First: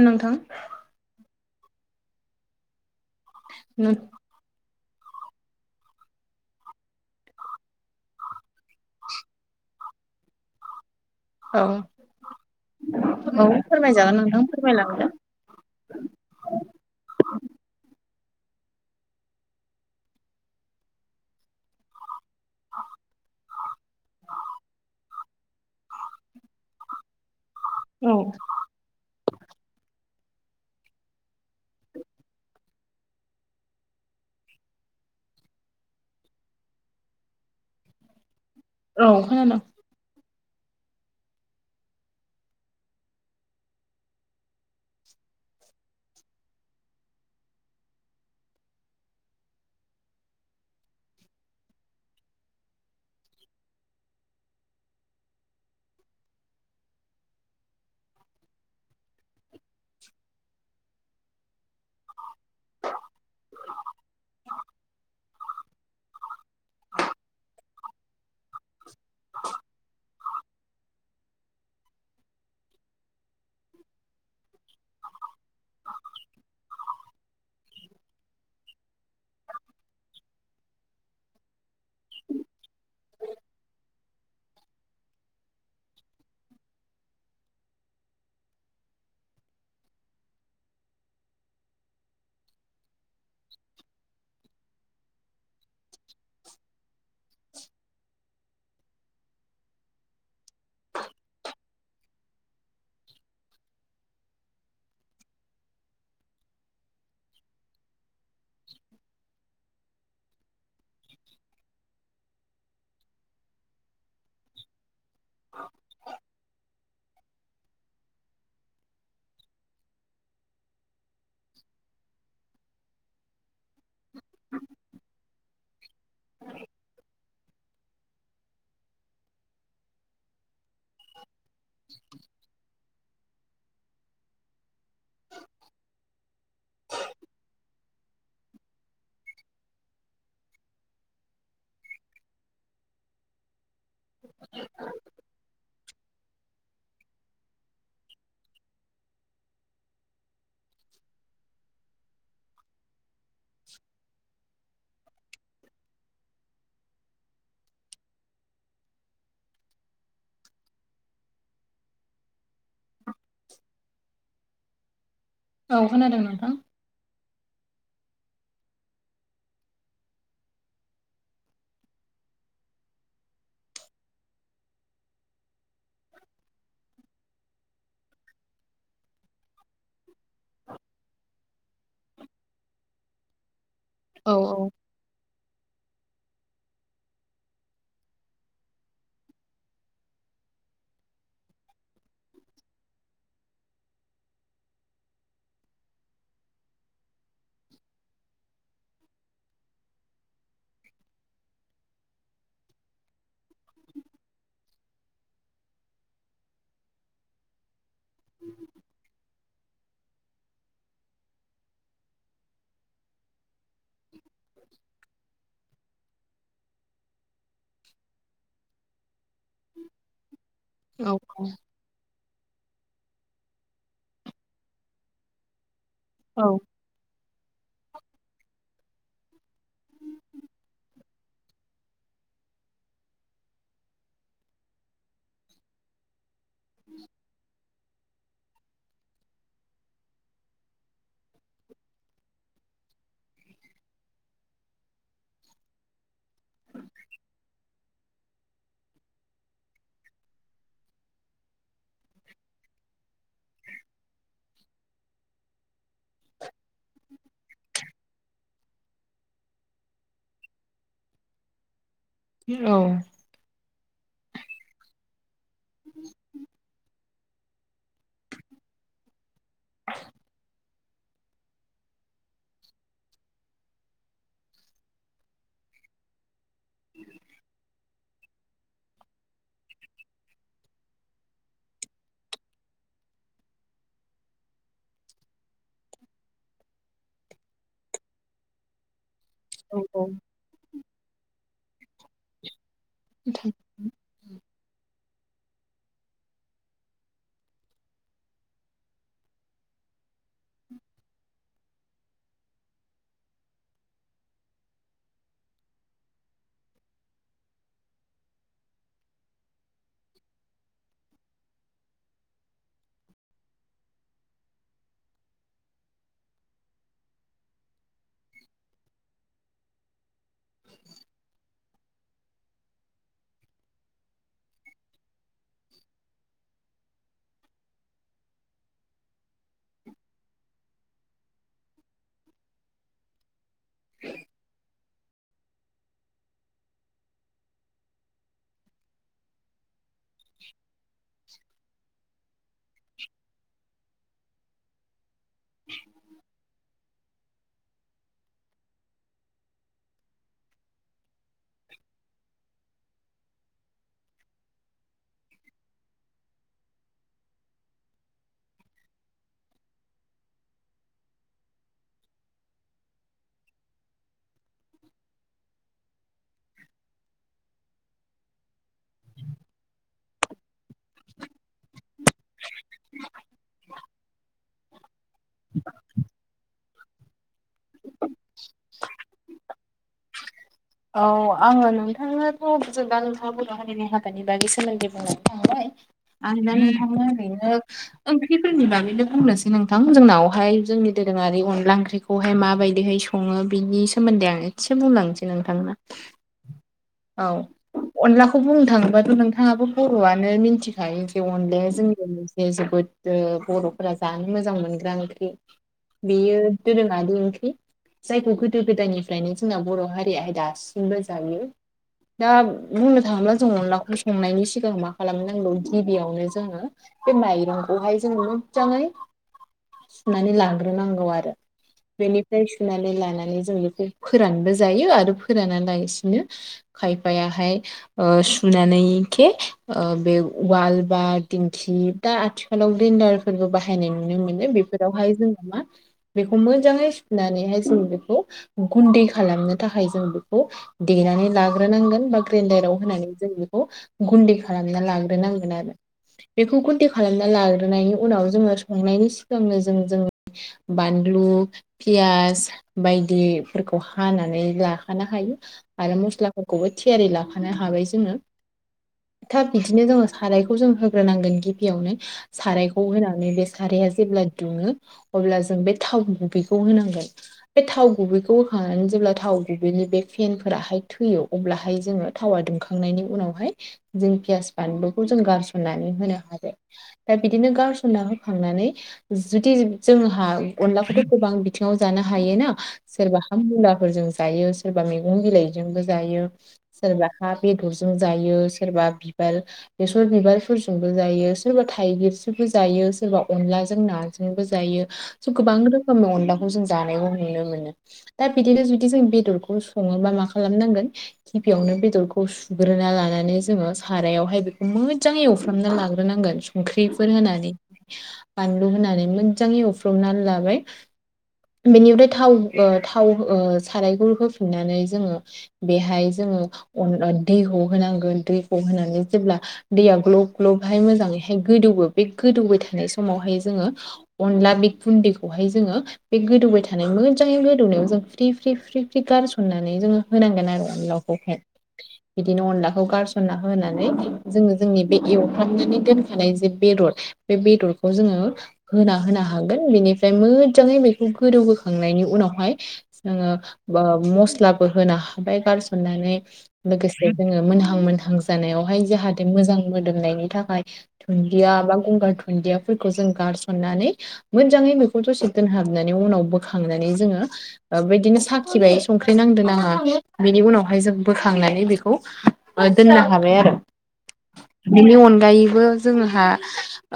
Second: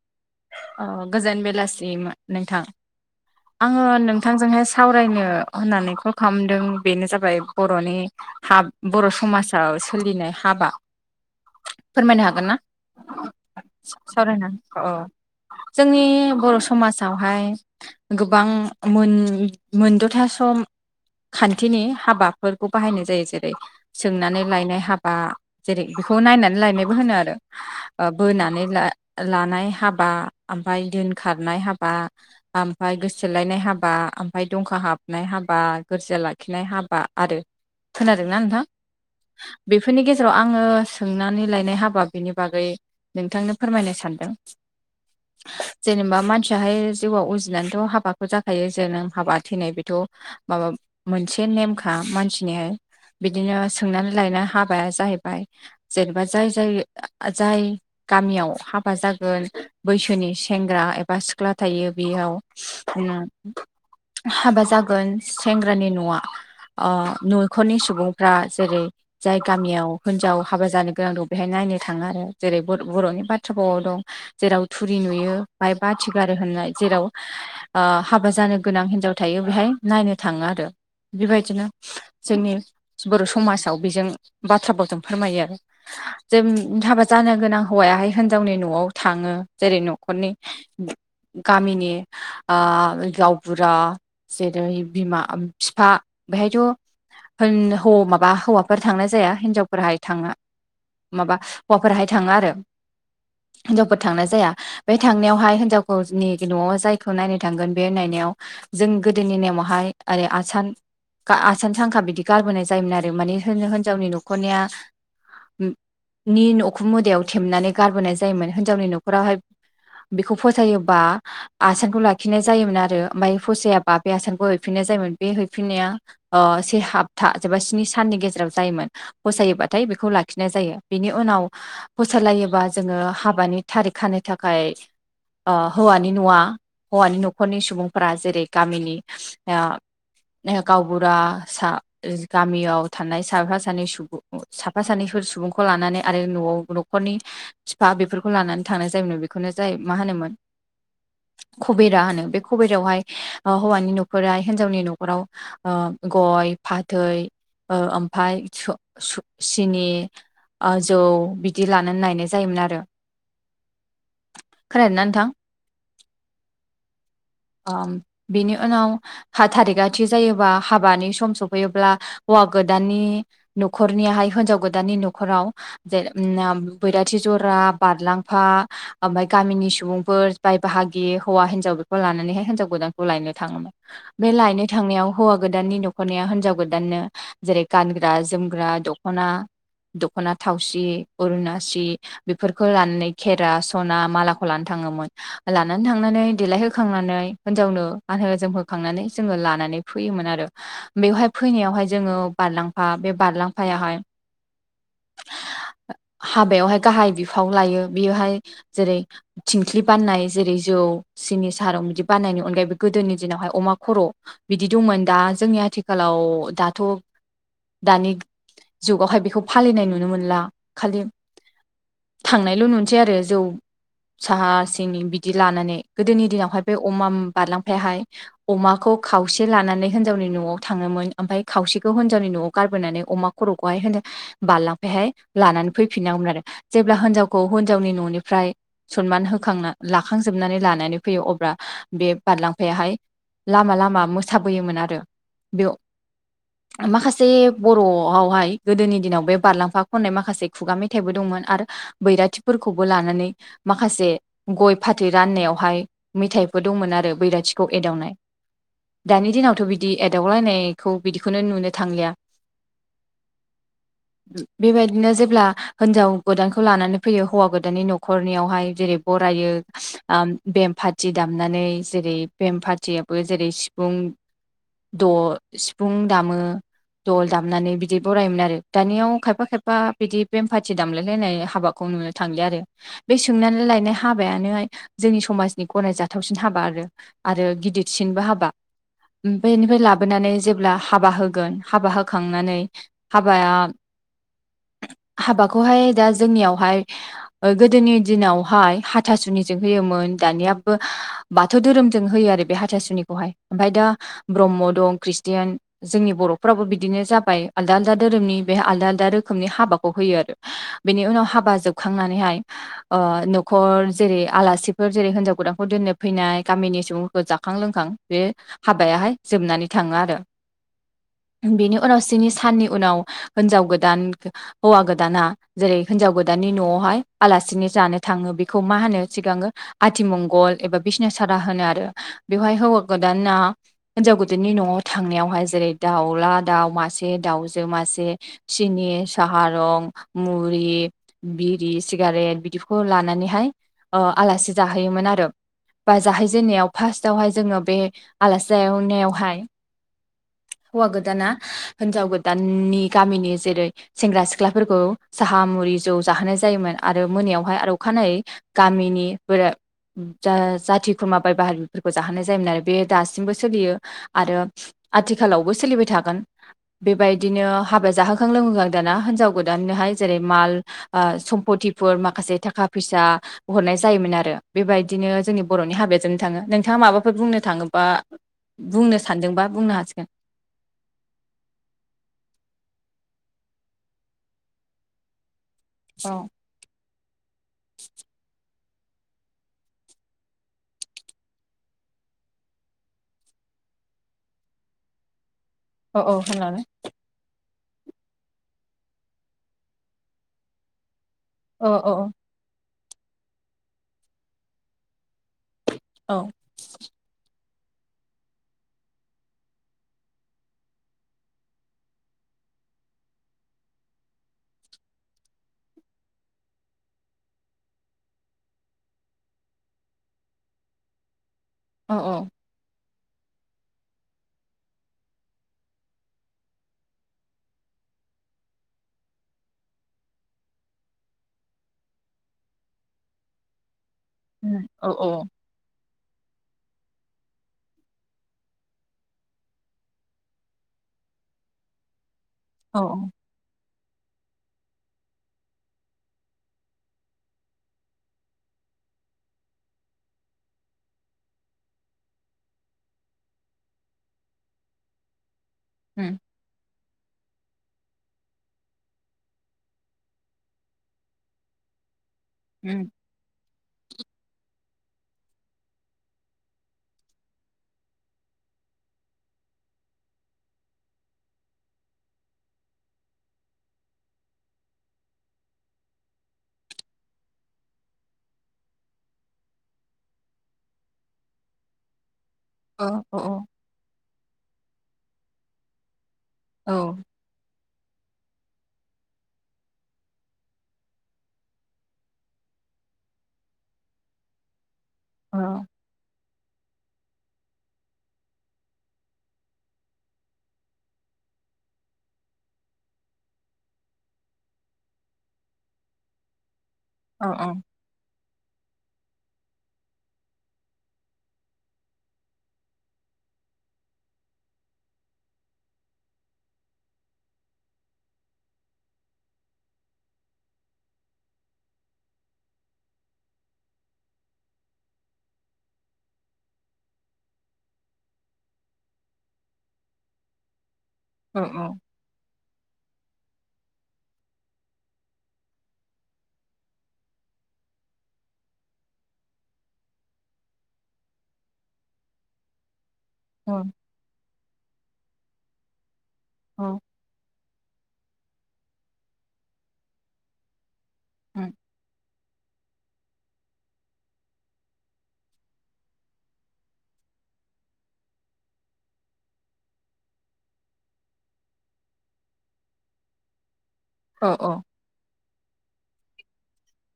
नोंथां औ गोजोन बेलासिम नोंथां आङो औ नोंथांजोंहाय सावरायनो होननानै कल खालामदों बेनो जाबाय बर'नि हा बर' समाजाव सोलिनाय हाबा फोरमायनो हागोन ना औ फोरमायजागोन नोंथां सावरायनानै अ फोरमायलांदो जोंनि बर' समाजावहाय गोबां मोन मोनद'था सम खान्थिनि हाबा फोरखौ बाहायनाय जायो जेरै सोंनानै लायनाय हाबा जेरै बेखौ नायनानै लायनायबो होनो आरो ओ औ बोनानै लानाय हाब हाबा आमफाय दोनखारनाय हाबा आमफाय गोसो थोलायनाय हाबा आमफाय दंखा हाब- नाय हाबा गोरजिया लाखिनाय हाबा आरो खोनादोंना नोंथां औ खोनादों जेराव आङो सोंनानै लायनाय हाबा बेनि बागै नोंथांनो फोरमायनो सानदों [inaudible] जेनेबा मानसियाहाय जिउआव उजिनानैथ' हाबाखौ जाखायो जे नों हाबा थैनाय बेथ' माबा मोनसे नेमखा मानसिनिहाय बिदिनो सोंनानै लायनाय हाबाया जाहैबाय जेनेबा जाय जाय जाय गामियाव हाबा जागोन बैसोनि सेंग्रा ए- बा सिख्ला थायो बेयाव उम हाबा जागोन सेंग्रानि न'आ ओ न'खरनि सुबुंफ्रा जेरै जाय गामियाव होनजाव हाबा जानो गोनां दं बेहाय नायनो थाङो आरो जेरै बर'नि बाथ्रा फावाव दं जेराव थुरि नुयो बाहाय बाथि गारो होननाय जेराव ओ हाबा जानो गोनां हिन्जाव थायो बेवहाय नायनो थाङो आरो बेबायदिनो जोंनि बर' समाजाव बेजों बाथ्रा बावजों फोरमायो आरो जों हाबा जानो गोनां हौवायाहाय होनजावनि न'आव थाङो जेरै न'खरनि गामिनि ओ गावबुरा जेरै बिमा फिफा बेहायथ' होन हौ माबा हौवाफोर थांनाय जाया हिनजावफोराहाय थाङो माबा हौवाफोराहाय थाङो आरो हिनजावफोर थांनाय जाया बे थांनायावहाय हिनजावफोरनि न'आव जायखौ नायनो थांगोन बे नायनायाव जों गोदोनि नेमावहाय ओरै आसान आसान सांखा बिदि गारबोनाय जायोमोन आरो मानि होन होनजावनि न'खर न'खनिया नि उखुम मोदायाव थेमनानै गारबोनाय जायोमोन होनजावनि न'खरावहाय बेखौ फसायोबा आसानखौ लाखिनाय जायोमोन आरो ओमफाय फसायाब बा बे आसानखौ हैफिननाय जायोमोन बे हैफिननाया ओ से हाब था जबा स्नि साननि गेजेराव जायोमोन फसायोबाथाय बेखौ लाखिनाय जायो। बिनि उनाव फोसलायोबा जोङो हाबानि थारिख खानो थाखाय हौवानि नुवा हौवानि न'खरनि सुबुंफोरा जेरै गामिनि गावबुरा सा गामियाव थानाय साफा सानै सुबुं साफा सानैफोर सुबुंखौ लानानै आरो न'आव न'खरनि बा बेफोरखौ लानानै थांनाय जायोमोन बेखौनो जाय मा होनोमोन। खबेरा होनो बे खबेरायावहाय हौवानि न'खरा हिन्जावनि न'खराव गय फाथै ओमफफ्राय सिनि जौ बिदि लानानै नायनाय जायोमोन आरो खोनादोंना नोंथां औ खोनादों नोंथां। बिनि उनाव थारिगआथि जायोबा हाबानि सम सफैयोब्ला होवा गोदान न'खरनिया हिनजाव गोदाननि न'राव बै राथि जरा बारलांफा ओमफ्राय गामिनि सुबुंफोर बाय बाहागि हौवा हिनजाव बे लानानै हिनजाव गोदानखौ लायनो थाङोमोन बे औ लायनो थांनायाव हौवा गोदाननि दख'नाया हिनजाव गोदाननो जेरै गानग्रा जोमग्रा दख'ना दख'ना थावसि अरुनासि बेफोरखौ लानानै खेरा सना मालाखौ लानानै थाङोमोन लानानै थांनानै देलायहोखांनानै हिनजाव नो गानहो जोमहोखांनानै जोङो लानानै फैयोमोन आरो बेवहाय फैनायावाय जों बारलांफा बे बारलांफायाहाय हाबायाव गाहाय बिफाव लायो। बेवहाय जेरै थिंख्लि बाननाय जेरै जौ सिनि साहारं बिदि बानायनायनि अनगायैबो गोदोनि दिनावहाय अमा खर' बिदि दंमोन दा जोंनि आथिखालाव दाथ' दानि जुगावहाय बेखौ फालिनाय नुनो मोनला खालि औ थांनायल' नुनोसै आरो जौ साहा सिनि बिदि लानानै गोदोनि औ दिनावहाय बे अमा बारलांफाहाय अमाखौ खावसे लानानै हिनजावनि न'आव थाङोमोन ओमफ्राय खावसेखौ हिजावनि न'आव गारबोनानै अमा ख'खौ बारलांहाय लानानै फैफिननांगौमोन आरो जेब्ला हिनजावखौ हिनजावनि न'निफ्राय सनमान होखांना लाखांजोबनानै लानानै फैयो अब्ला बे बारलांफाया हाय लामा लामा मोसाबोयोमोन आरो बेयाव माखासे बर'आवहाय गोदोनि दिनाव बे बारलांफा खननाय माखासे खुगा मेथाइबो दंमोन। आरो बैराथिफोरखौबो लानानै माखासे गय फाथै राननायावहाय मेथाइ बो दंमोन आरो बैराथिखौ एदावनाय दानि दिनावथ' बिदि एदावलायनायखौ बिदिखौनो नुनो थांलिया। औ बेबायदिनो जेब्ला हिनजाव गोदानखौ लानानै फैयो हौवा गोदाननि न'खरनियावहाय जेरै बरायो बेमफ फारथि दामनानै जेरै भेम फारथियाबो जेरै सिफुं द' सिफुं दामो। दल दामनानै बिदि बरायोमोन आरो दानियाव खायफा खायफा बिदि बेमफाथि दामलाय नाय हाबाखौ नुनो थांलिया आरो बे सोंनानै लायनाय हाबायानो जोंनि समाजनि गनायानाय जाथावसिन हाबा आरो गिदिरसिनबो हाबा ओमफ्राय बेनिफ्राय औ लाबोनानै जेब्ला हाबा होगोन हाबा होखांनानै हाबाया हाबाखौहाय दा जोंनियावहाय गोदोनि दिनावहाय हाथासुनिजों होयोमोन दानियाबो बाथौ धोरोमजों होयो आरो बे हाथासुनिखौहाय ओमफ्राय दा ब्रह्म दं खृष्टियान जो जोंनि बर'फोराबो बिदिनो जाबाय आलदा आलदा धोरोमनि बेहाय आलदा आलदा रोखोमनि हाबाखौ होयो आरो बेनि उनाव हाबा जोबखांनानैहाय अ न'खर जेरै आलासिफोर जेरै हिनजाव गोदानखौ दोनो दोननो फैनाय गामिनि सुबुंफोरखौ जाखां लोंखां बे हाबायाहाय जोबनानै थाङो आरो बेनो उनाव स्नि साननि उनाव हिनजाव गोदान हौवा गोदाना जेरै हिनजाव गोदाननि न'आवहाय आलासिनि जानो थाङो बेखौ मा होनो सिगाङो आथिमंगल एबा बिसनासारा होनो आरो बेवहाय हौवा गोदाना हिनजाव गोदाननि न'आव थांनायावहाय जेरै दाउला दाउ मासे दाउजो मासे सिनि साहा रं मुरि बिरि सिगारेट बिदिखौ लानानैहाय ओ आलासि जाहोयोमोन आरो बा जाहैजेननायाव फार्स्टवनो जोङो बे आलासि जानायावहाय हौवा गोदाना हिनजाव गोदाननि गामिनि जेरै सेंग्रा सिख्लाफोरखौ साहा मुरि जौ जाहोनाय जायोमोन आरो मोनायावहाय आरो अखानायै गामिनि बोरा जा जाथि खुरमा बाय बाहागिफोरखौ जाहोनाय जायोमोन आरो बे दासिमबो सोलियो आरो आथिखालावबो सोलिबाय थागोन बेबायदिनो हाबा जाहोखां लोंहोखां दाना हिनजाव गोदाननोहाय जेरै माल आ सम्पतिफोर माखासे थाखा फैसा हरनाय जायोमोन आरो बेबायदिनो जोंनि बर'नि हाबाया जोबना थाङो नों नोंथाङा माबाफोर बुंनो थाङोबा बुंनो सानदोंबा बुंनो हासिगोन औ आङो नोंथांनोथ' जों नोंथाङा बर' हारिनि हाबानि बागै सोमोनदै बुङो नालाय औ आं दा नोंथांनो ओरैनो ओं बे फोरनि बागैनो बुंनोसै नोंथां जोंनावहाय जोंनि दोरोङारि अनला ओंख्रिखौहाय माबायदिहाय सङो बिनि सोमोन्दै आं एसे बुंलांनोसै नोंथांनो औ औ होननानै औ अनलाखौ बुंनो थाङोबाथ' नोंथाङाबो बर'आनो मिनथिखायो अनला औ औ जोंनि लोगोसे जोबोद ओ बर'फोरा जानो मोजां मोनग्रा ओंख्रि औ बेयो दोरोङारि ओंख्रि जायखौ गोदो गोदायनिफ्रायनो जोंना बर' हारि रियाहाय दासिमबो जायो दा बुंनो थाङोब्ला जों अनलाखौ संनायनि सिगां मा खालामनांगौ गिबियावनो जोङो बे माइरंखौहाय जों मोजाङै सुनानै लांग्रोनांगौ आरो औ बेनिफ्राय सुनानै लानानै जों बेखौ फोरानबो जायो आरो फोराना लासिनो खायफायाहाय अ सुनानै के ओ बे उवाल बा दिंखि दा आथिखालाव ग्रिन्डार फोरबो बाहायनाय नुनो मोनो औ बेफोरावहाय जोङो मा बेखौ मोजाङै सुनानैहाय जों बेखौ गुन्दै खालामनो थाखाय जों बेखौ देनानै लाग्रोनांगोन बा ग्रेन्डाराव औ होनानै जों बेखौ गुन्दै खालामना लाग्रोनांगोन आरो बेखौ कन्टे खालामना लाग्रोनायनि उनाव जोङो संनायनि सिगांनो जों जों बानलु लु फियास बायदि फोरखौ हानानै लाखानो हायो आरो उम मस्लाफोरखौबो थियारि लाखानो हाबाय जोङो थाब बिदिनो जोङो सारायखौ जों होग्रोनांगोन गिबियावनो सारायखौ उम होनानै बे खाराया जेब्ला दुङो अब्ला जों बे थाव गुबैखौ होनांगोन बे थाव गुबैखौ बोखांनानै जेब्ला थाव बिदिनो बे फेन फोराहाय थैयो अब्लाहाय जोङो थावा दुंखांनायनि उनावहाय जों पियास बानलुखौ जों गारसननानै होनो हाबाय दा बिदिनो गारसनना होखांनानै जुदि जों जोंहा अनलाखौथ' गोबां बिथिङाव जानो हायो हायोना औ औ सोरबा हाम मुलाफोरजों जायो सोरबा मैगं बिलाइजोंबो जायो औ सोरबाहा बेदरजों जायो सोरबा बिबार बेसर बिबारफोरजोंबो जायो सोरबा थाइगिरजोबो जायो सोरबा अनलाजों नाजोंबो जायो औ गोबां रोखोमनि अनलाखौ जों जानायखौ नुनो मोनो दा बिदिनो जुदि जों बेदरखौ सङोबा जों मा खालामनांगोन गिबियावनो बेदरखौ सुग्रोना लानानै जोङो सारायावहाय बेखौ मोजाङै एवफ्रामना लाग्रोनांगोन संख्रिफोर औ औ होनानै बानलु होनानै मोजाङै एवफ्रबनानै लाबाय बेनिफ्राय अ थाव ओ थाव साराय होफिन्नानै जोङो बेहाय जोङो दैखौ होनांगोन दैखौ होनानै जेब्ला दैया ग्लब ग्लबहाय मोजाङैहाय गोदौवो बे गोदौबाय थानाय समावहाय जोङो अनला बे गुन्दैखौहाय जोङो बे गोदौबाय थानाय मोजाङै गोदौनायाव जों फ्रि फ्रि फ्रि फ्रि गारसननानै जोङो होनांगोन आरो अनलाखौहाय औ औ बिदिनो अनलाखौ गारसन सनना होनानै जोङो जोंनि बे एवफ्रामनानै दोनखानाय जे बेदर बे बेदरखौ जोङो होना होनो हागोन बेनिफ्राय मोजाङै बेखौ गोदौ होखांनायनि उनावहाय ओ मस्लाबो होनो हाबाय गारसननानै लोगोसे जोङो मोनहां मोनहां जानायावहाय जाहाथे मोजां मोदोमनायनि थाखाय दुन्दिया बा गंगार दुन्दियाफोरखौ जों गारसननानै मोजाङै बेखौ दसे दोनहाबनानै उनाव बोखांनानै जोङो बिदिनो साखिबाय संख्रि नांदों नाङा बिनि उनावहाय जों बोखांनानै बेखौ दोननो हाबाय आरो बिनि अनगायैबो जोंहा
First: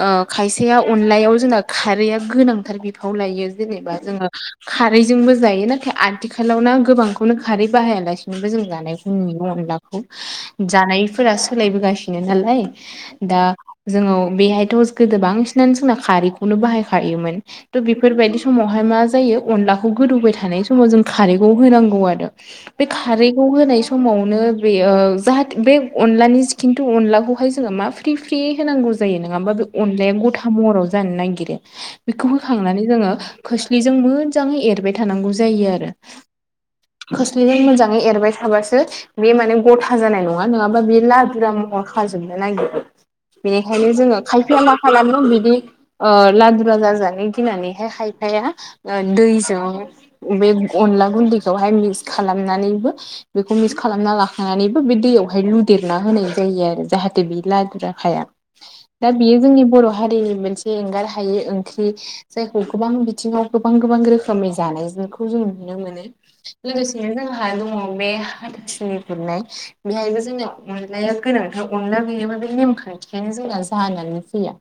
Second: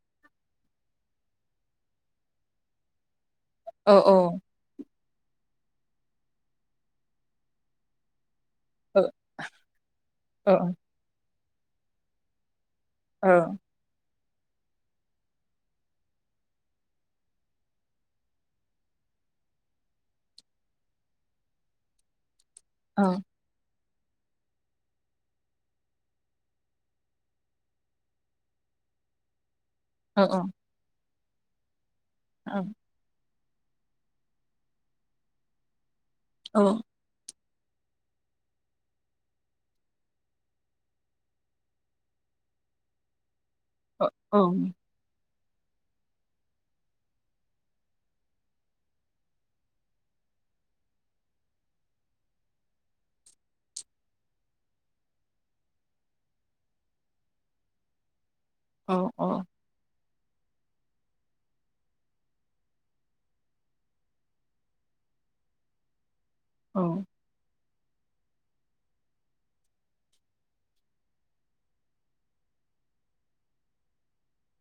ओ खायसेया अनलायाव जोंना खारैया गोनांथार बिफाव लायो जेनेबा जोङो खारैजोंबो जायो नाथाय आथिखालाव ना गोबांखौनो खारै बाहायालासे बो जों जानायखौ नुनो अनलाखौ औ जानायफोरा सोलायबोगासिनो नालाय दा जोङो बेहायथ' गोदो बांसिनानो जोंना खारैखौनो बाहायखायोमोन थह बेफोरबायदि समावहाय मा जायो अनलाखौ गोदौबाय थानाय समाव जों खारैखौ होनांगौ आरो बे खारैखौ होनाय समाव समावनो बे जाहाथे बे अनलानि खिन्थु अनलाखौहाय जोङो मा फ्रि फ्रि होनांगौ जायो नङा हा बे अनलायानो गथा महराव जानो नागिरो बेखौ होखांनानै जोङो खोस्लिजों मोजाङै एरबाय थानांगौ जायो आरो औ जों मोजाङै एरबाय थाबासो बे माने गथा जानाय नङा नङाबा बेयो लादुरा महर खाजोबनो नागिरो बेनिखायनो जोङो खायफाया मा खालामन बि ओ लादुरा जाजानो गिनानैहाय खायफाया दैजों बे अनला गुन्दैखौहाय मिक्स खालामनानैबो बेखौ मिक्स खालामना लाखांनानैबो बे बे दैयावहाय लुदेरना होनाय जायो आरो जाहाथे बे लादुराखाया दा बेयो जोंनि बर' हारि मोनसे एंगार हायि ओंख्रि जायखौ गोबां बिथिङाव गोबां गोबां रोखोमनि जानायखौ जों नुनो मोनो लोगोसेनो जोंहा दङ बे हाथसुनि खुरनाय बेहायबो जोंनिया अनलाया गोनांथार अनला गैयाबा हाबा हुखायानो जोंना जानानै फैया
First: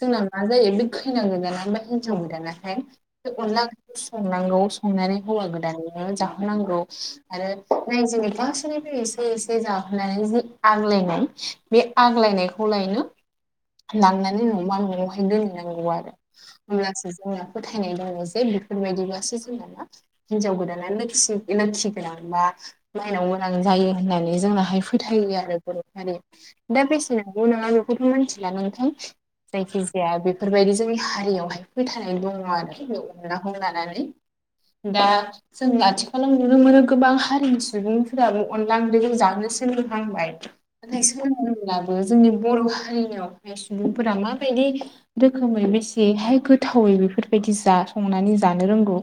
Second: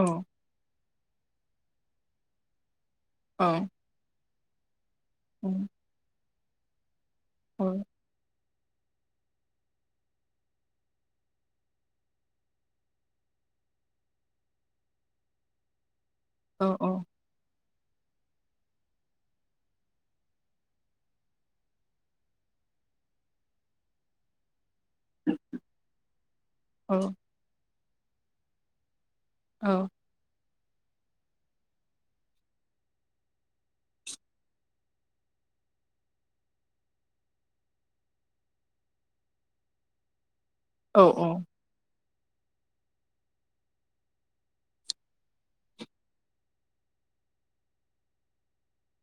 जोंना मा जायो बे खैना गोनदाना बा हिनजाव गोदानाहाय बे अनला संनांगौ संनानै हौवा गोदाननो जाहोनांगौ आरो रायजोनि बिसोरनिफ्राय एसे एसे जाहोनानै जि आग्लायनाय बे आग्लायनायखौ लायनो लांनानै न'मा न'आवहाय दोनहैनांगौ आरो अब्लासो जोंना फोथायनाय दङ जे बेफोरबायदिबासो जों ना मा हिनजाव गोदाना लोखि गोनां बा माइनाव गोनां जायो जायो होननानै जोंनाहाय फोथायो आरो बर' हारिया दा बेसेनांगौ नङा बेखौथ' मिथिला नोंथां जायखि जाया बेफोरबायदि जोंनि हारियावहाय फैथायनाय दङ आरो खौ लानानै दा जों आथिखालाव नुनो मोनो गोबां हारिनि सुबुंफोराबो अनला जों जानो सोलोंहांबाय जोंनि बर' हारिनियाव सुबुंफोरा माबायदि रोखोमै बेसेहाय गोथाव बेफोरबायदि जाथावना संनानै जानो रोंगौ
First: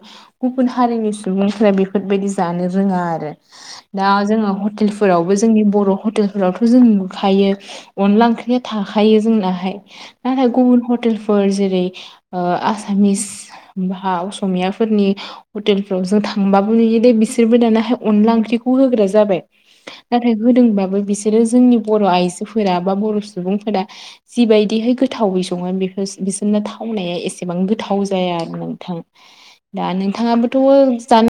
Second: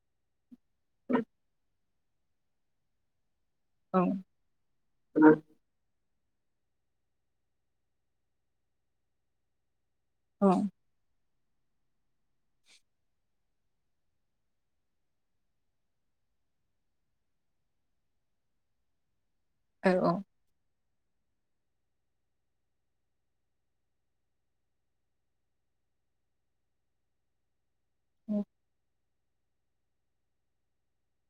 गुबुन हारिनि सुबुंफोरा बेफोरबायदि जानो रोङा आरो दा जोङो हटेलफोरावबो जोंनि बर' हटेल फोरावथ' जों नुखायो अनला ओंख्रिया थाखायो जोंनाहाय नाथाय गुबुन हटेल फोर जेरै आसामिस बा असमियाफोरनि हटेलफोराव जों थांबाबो नुयो दे बिसोरबो दानाहाय अनला ओंख्रिखौ होग्रा जाबाय नाथाय औ होदोंबाबो बिसोरो जोंनि बर' आइजोफोरा बा बर' सुबुंफोरा जिबायदिहाय गोथावै सङो बेफोर बिसोरनो थावनाया एसेबां गोथाव औ जाया आरो नोंथां दा नोंथाङाबोथ' जानो